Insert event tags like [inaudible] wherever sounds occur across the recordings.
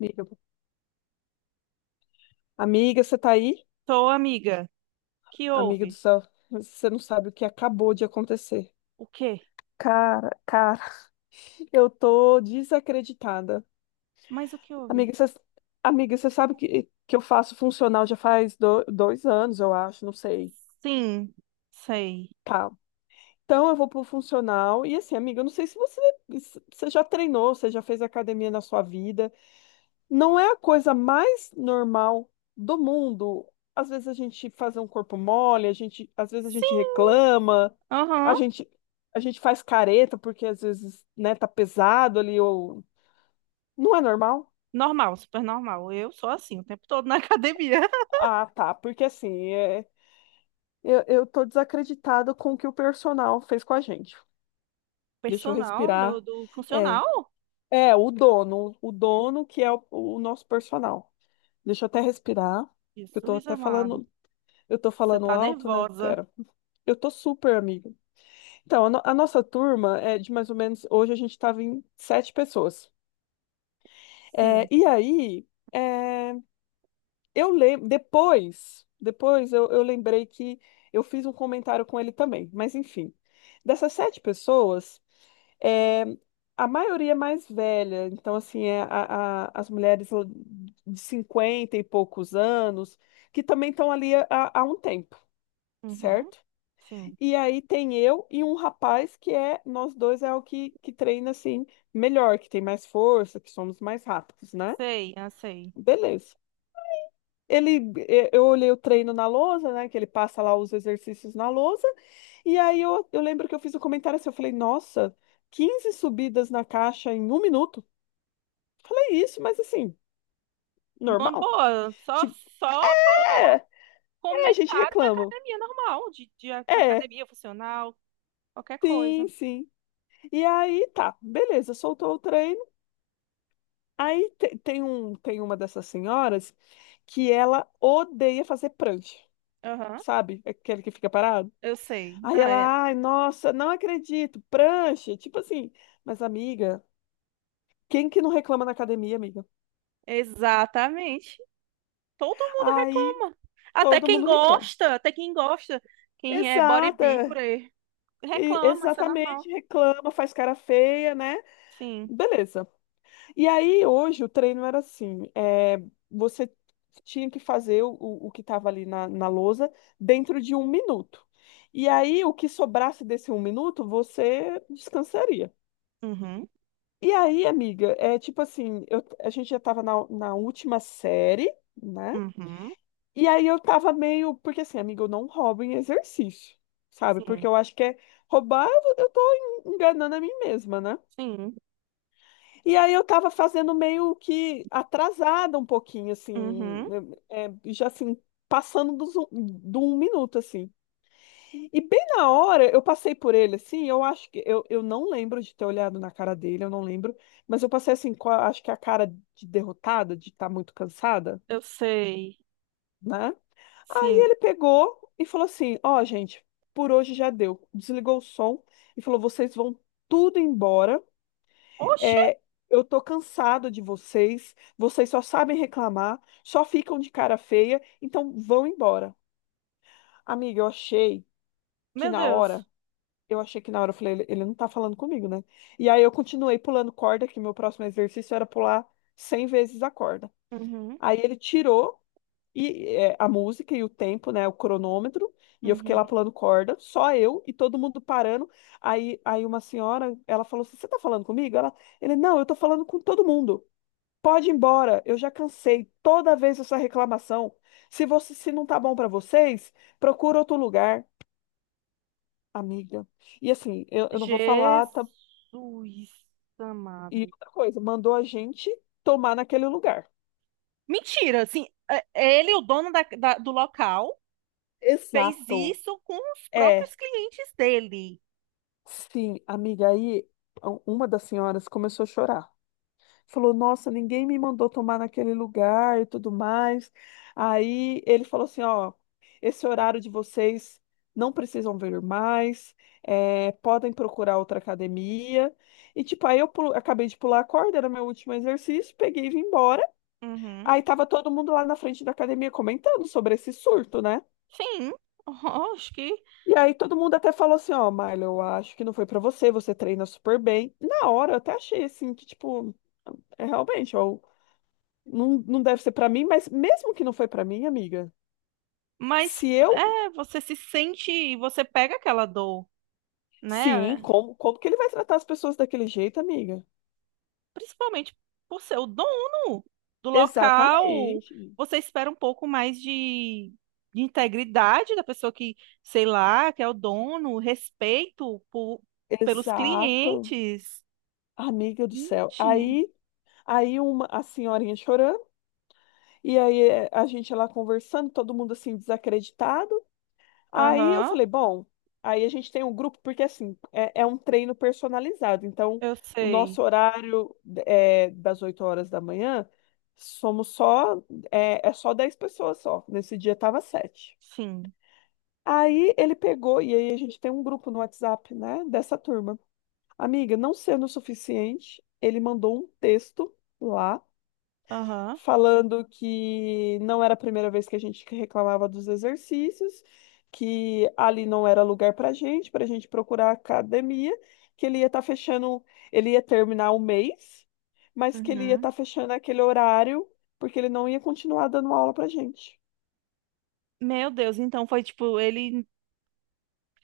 Amiga, amiga, você tá aí? Tô, amiga. Que Amiga do houve? céu, você não sabe o que acabou de acontecer. O quê? Cara, [laughs] Eu tô desacreditada. Mas o que Amiga, houve? você, amiga, você sabe que eu faço funcional já faz 2 anos, eu acho, não sei. Sim, sei. Tá. Então eu vou pro funcional. E assim, amiga, eu não sei se você, você já treinou, você já fez academia na sua vida. Não é a coisa mais normal do mundo. Às vezes a gente faz um corpo mole, às vezes a gente Sim, reclama, a aham. gente, a gente faz careta porque às vezes, né, tá pesado ali ou não é normal? Normal, super normal. Eu sou assim o tempo todo na [laughs] academia. Ah, tá, porque assim, eu tô desacreditada com o que o personal fez com a gente. Deixa eu Personal do, respirar. do É, funcional? é o dono que é o nosso personal. Deixa eu até respirar, que eu tô Jesus até amado. falando, eu tô Você falando tá alto, né? nervosa. Pera. Eu tô super amiga. Então, a, no- a nossa turma é de mais ou menos. Hoje a gente tava em sete pessoas. É, Sim. e aí, é, eu lembro. Depois, eu lembrei que eu fiz um comentário com ele também. Mas enfim, dessas sete pessoas, é, a maioria é mais velha. Então, assim, as mulheres de 50 e poucos anos, que também estão ali há um tempo, Uhum. certo? Sim. E aí tem eu e um rapaz que é, nós dois é o que treina assim melhor, que tem mais força, que somos mais rápidos, né? Sei, eu sei. Beleza. Ele, eu olhei o treino na lousa, né? Que ele passa lá os exercícios na lousa. E aí eu lembro que eu fiz um comentário assim, eu falei, nossa, 15 subidas na caixa em 1 minuto. Falei isso, mas assim, Numa normal. boa, só, Tipo, só fa- é, é, a gente comentário de reclama. academia normal, de É, academia funcional, qualquer sim, coisa. sim. E aí tá, beleza, soltou o treino. Tem um, tem uma dessas senhoras que ela odeia fazer prancha, Aham. sabe? Aquele que fica parado. Eu sei. Aí Ah. ela, É. ai, nossa, não acredito, prancha, tipo assim. Mas amiga, quem que não reclama na academia, amiga? Exatamente. Todo mundo Aí reclama. Até todo quem mundo reclama. gosta, até quem gosta, quem é Exata, bodybuilder, e- reclama, isso é exatamente, normal. reclama, faz cara feia, né? Sim. Beleza. E aí, hoje, o treino era assim: você tinha que fazer o que estava ali na lousa dentro de 1 minuto. E aí, o que sobrasse desse 1 minuto, você descansaria. Uhum, E aí, amiga, é tipo assim: a gente já estava na última série, né? uhum, E aí eu tava meio. Porque assim, amiga, eu não roubo em exercício, sabe? Porque sim, eu acho que é roubar, eu tô enganando a mim mesma, né? sim, E aí eu estava fazendo meio que atrasada um pouquinho, assim, uhum. Já assim, passando do 1 minuto, assim. E bem na hora eu passei por ele, assim, eu acho que, eu não lembro de ter olhado na cara dele, eu não lembro, mas eu passei assim, acho que a cara de derrotada, de estar muito cansada, Eu sei. né? Aí Sim. ele pegou e falou assim, ó, gente, por hoje já deu. Desligou o som e falou, vocês vão tudo embora, Oxe, é, eu tô cansado de vocês, vocês só sabem reclamar, só ficam de cara feia, então vão embora. Amiga, eu achei que meu na hora, Deus. eu achei que na hora eu falei, ele não tá falando comigo, né? E aí eu continuei pulando corda, que meu próximo exercício era pular 100 vezes a corda. Uhum, Aí ele tirou e a música e o tempo, né, o cronômetro, e eu fiquei lá uhum. pulando corda, só eu e todo mundo parando. Aí, uma senhora, ela falou assim: "Você tá falando comigo?" Ela, ele, não, eu tô falando com todo mundo. Pode ir embora, eu já cansei toda vez essa reclamação. Se você, se não tá bom para vocês, procura outro lugar, amiga. E assim, eu não vou falar, Jesus tá- E amado. outra coisa, mandou a gente tomar naquele lugar. Mentira, assim, é ele, o dono do local, fez Exato. isso com os É, próprios clientes dele. sim, amiga, aí uma das senhoras começou a chorar. Falou, nossa, ninguém me mandou tomar naquele lugar e tudo mais. Aí ele falou assim: ó, esse horário de vocês não precisam vir mais, podem procurar outra academia. E tipo, acabei de pular a corda, era meu último exercício, peguei e vim embora. Uhum. Aí tava todo mundo lá na frente da academia comentando sobre esse surto, né? Sim, [laughs] acho que. E aí todo mundo até falou assim: ó, Marla, eu acho que não foi pra você, você treina super bem. Na hora eu até achei assim que, tipo, é realmente, ó. Não, não deve ser pra mim, mas mesmo que não foi pra mim, amiga, Mas se eu. é, você se sente, você pega aquela dor, Sim, né? como que ele vai tratar as pessoas daquele jeito, amiga? Principalmente por ser o dono do local, Exatamente. você espera um pouco mais de integridade da pessoa que, sei lá, que é o dono, respeito por, pelos Exato. clientes. Amiga do céu. Gente, Aí, a senhorinha chorando, e aí a gente lá conversando, todo mundo assim desacreditado. Aí eu aham, falei, bom, aí a gente tem um grupo, porque assim, é um treino personalizado. Então, eu o sei, nosso horário é das 8 horas da manhã, somos só, é só 10 pessoas só. Nesse dia tava 7. sim, Aí ele pegou, e aí a gente tem um grupo no WhatsApp, né, dessa turma. Amiga, não sendo o suficiente, ele mandou um texto lá aham, falando que não era a primeira vez que a gente reclamava dos exercícios, que ali não era lugar para gente, para a gente procurar academia, que ele ia estar fechando, ele ia terminar o mês, mas que ele ia uhum. estar fechando aquele horário, porque ele não ia continuar dando aula para gente. Meu Deus, então foi tipo, ele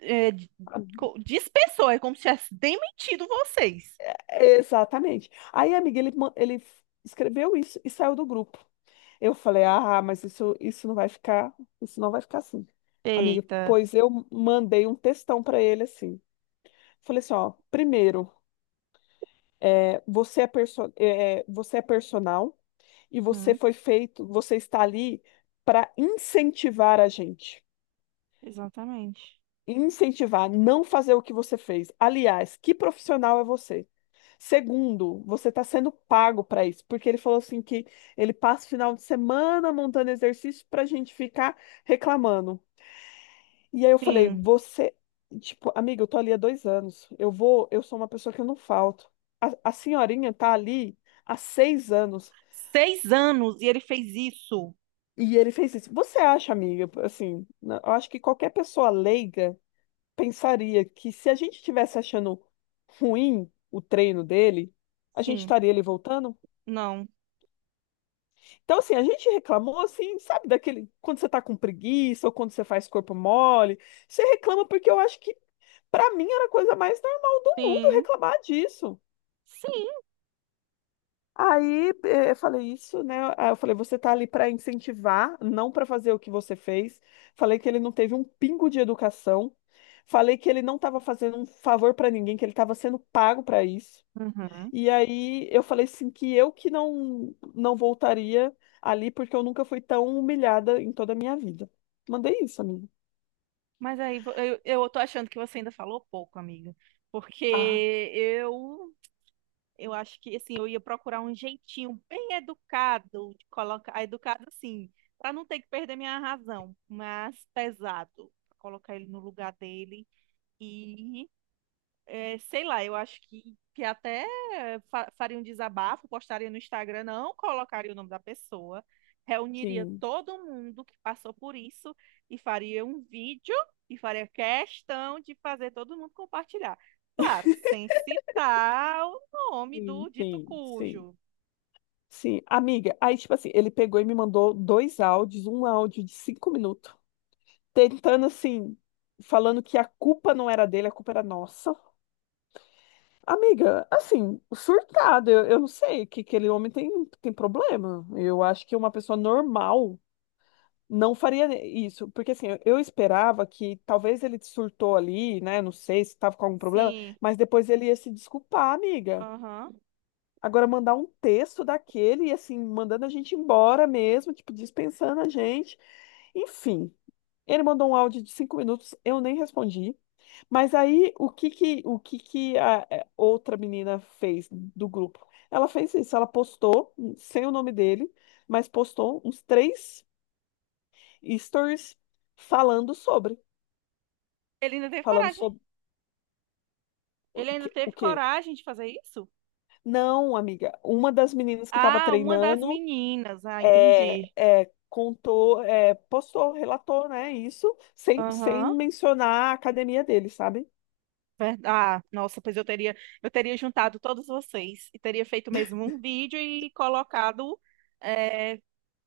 é, d- dispensou, é como se tivesse demitido vocês. Exatamente. Aí, amiga, ele escreveu isso e saiu do grupo. Eu falei, ah, mas isso, isso não vai ficar assim. Amiga, Eita. pois eu mandei um textão para ele assim. Falei assim, ó, primeiro, você é personal e você Hum, foi feito, você está ali para incentivar a gente. exatamente. Incentivar, não fazer o que você fez. Aliás, que profissional é você? Segundo, você está sendo pago para isso, porque ele falou assim que ele passa o final de semana montando exercício para a gente ficar reclamando. E aí eu falei, Sim. você, tipo, amiga, eu tô ali há 2 anos. Eu vou, eu sou uma pessoa que eu não falto. A senhorinha tá ali há 6 anos. 6 anos e ele fez isso. E ele fez isso. Você acha, amiga, assim, eu acho que qualquer pessoa leiga pensaria que se a gente estivesse achando ruim o treino dele, a gente Sim, estaria ali voltando? não. Então, assim, a gente reclamou, assim, sabe, daquele, quando você tá com preguiça ou quando você faz corpo mole, você reclama porque eu acho que para mim era a coisa mais normal do mundo Sim, reclamar disso. sim. Aí eu falei isso, né? Aí eu falei, você tá ali para incentivar, não para fazer o que você fez. Falei que ele não teve um pingo de educação. Falei que ele não estava fazendo um favor para ninguém, que ele estava sendo pago para isso. Uhum. E aí eu falei assim que eu que não voltaria ali porque eu nunca fui tão humilhada em toda a minha vida. Mandei isso, amigo. Mas aí eu tô achando que você ainda falou pouco, amiga. Porque Ah, eu eu acho que assim, eu ia procurar um jeitinho bem educado de colocar, educado assim, para não ter que perder minha razão, mas pesado, pra colocar ele no lugar dele. E, é, sei lá, eu acho que até fa faria um desabafo, postaria no Instagram, não colocaria o nome da pessoa, reuniria sim, todo mundo que passou por isso e faria um vídeo e faria questão de fazer todo mundo compartilhar. Claro, sem citar o nome sim, do dito sim, sim. cujo. Sim, amiga. Aí, tipo assim, ele pegou e me mandou dois áudios, um áudio de 5 minutos, tentando assim, falando que a culpa não era dele, a culpa era nossa. Amiga, assim, surtado, eu não sei, que aquele homem tem, tem problema. Eu acho que uma pessoa normal não faria isso, porque assim, eu esperava que talvez ele surtou ali, né? Não sei se estava com algum problema, Sim, mas depois ele ia se desculpar, amiga. aham. Agora, mandar um texto daquele, e assim, mandando a gente embora mesmo, tipo, dispensando a gente. Enfim, ele mandou um áudio de 5 minutos, eu nem respondi. Mas aí, o que que a outra menina fez do grupo? Ela fez isso, ela postou, sem o nome dele, mas postou uns três stories falando sobre, Ele ainda teve falando coragem? sobre o Ele ainda que, o teve quê? coragem de fazer isso? Não, amiga, uma das meninas que estava Ah, uma das treinando meninas. Ah, é, entendi. Contou, postou, relatou, né? Isso sem, sem Aham. mencionar a academia dele, sabe? Ah, nossa, pois eu teria juntado todos vocês e teria feito mesmo um vídeo e colocado é,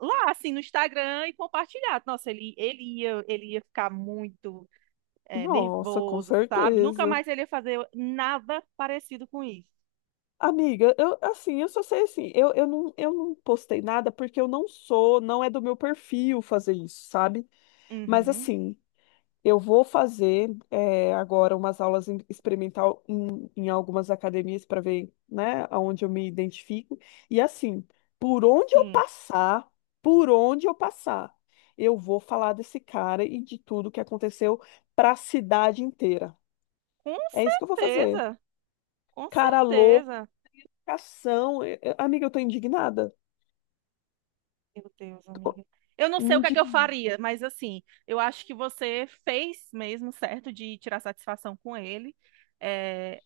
lá, assim, no Instagram e compartilhado. Nossa, ele ia ficar muito Nossa, com nervoso, sabe? Nunca certeza. mais ele ia fazer nada parecido com isso. Amiga, eu assim, eu só sei assim, eu, eu não postei nada porque eu não sou, não é do meu perfil fazer isso, sabe? Mas Uhum, assim, eu vou fazer agora umas aulas experimental em algumas academias para ver, né, aonde eu me identifico. E assim, por onde eu sim, passar, por onde eu passar, eu vou falar desse cara e de tudo que aconteceu para a cidade inteira. com É isso que eu vou fazer. certeza, com Cara loucação. certeza. Amiga, eu tô indignada. Meu Deus, amiga. Eu não Tô. sei o que é que eu faria, mas assim, eu acho que você fez mesmo certo de tirar satisfação com ele. É,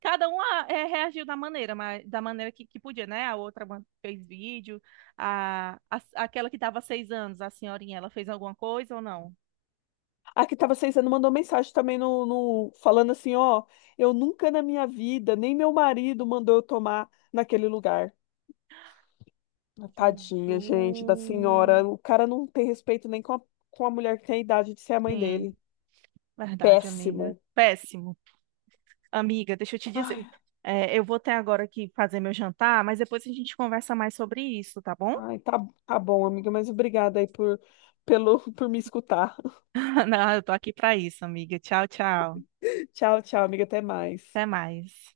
cada um reagiu da maneira que podia, né? A outra fez vídeo, aquela que estava 6 anos, a senhorinha, ela fez alguma coisa ou não? A que estava 6 anos mandou mensagem também falando assim, ó, eu nunca na minha vida, nem meu marido mandou eu tomar naquele lugar. Ah, Jesus. tadinha, gente, da senhora. O cara não tem respeito nem com a, com a mulher que tem a idade de ser a mãe Sim, dele. verdade, amiga. Péssimo. Péssimo. Amiga, deixa eu te Ai, dizer. É, eu vou até agora aqui fazer meu jantar, mas depois a gente conversa mais sobre isso, tá bom? Tá, tá bom, amiga, mas obrigada aí por, pelo, [laughs] por me escutar. [laughs] Não, eu tô aqui pra isso, amiga. Tchau, tchau. Tchau, tchau, amiga, até mais. Até mais.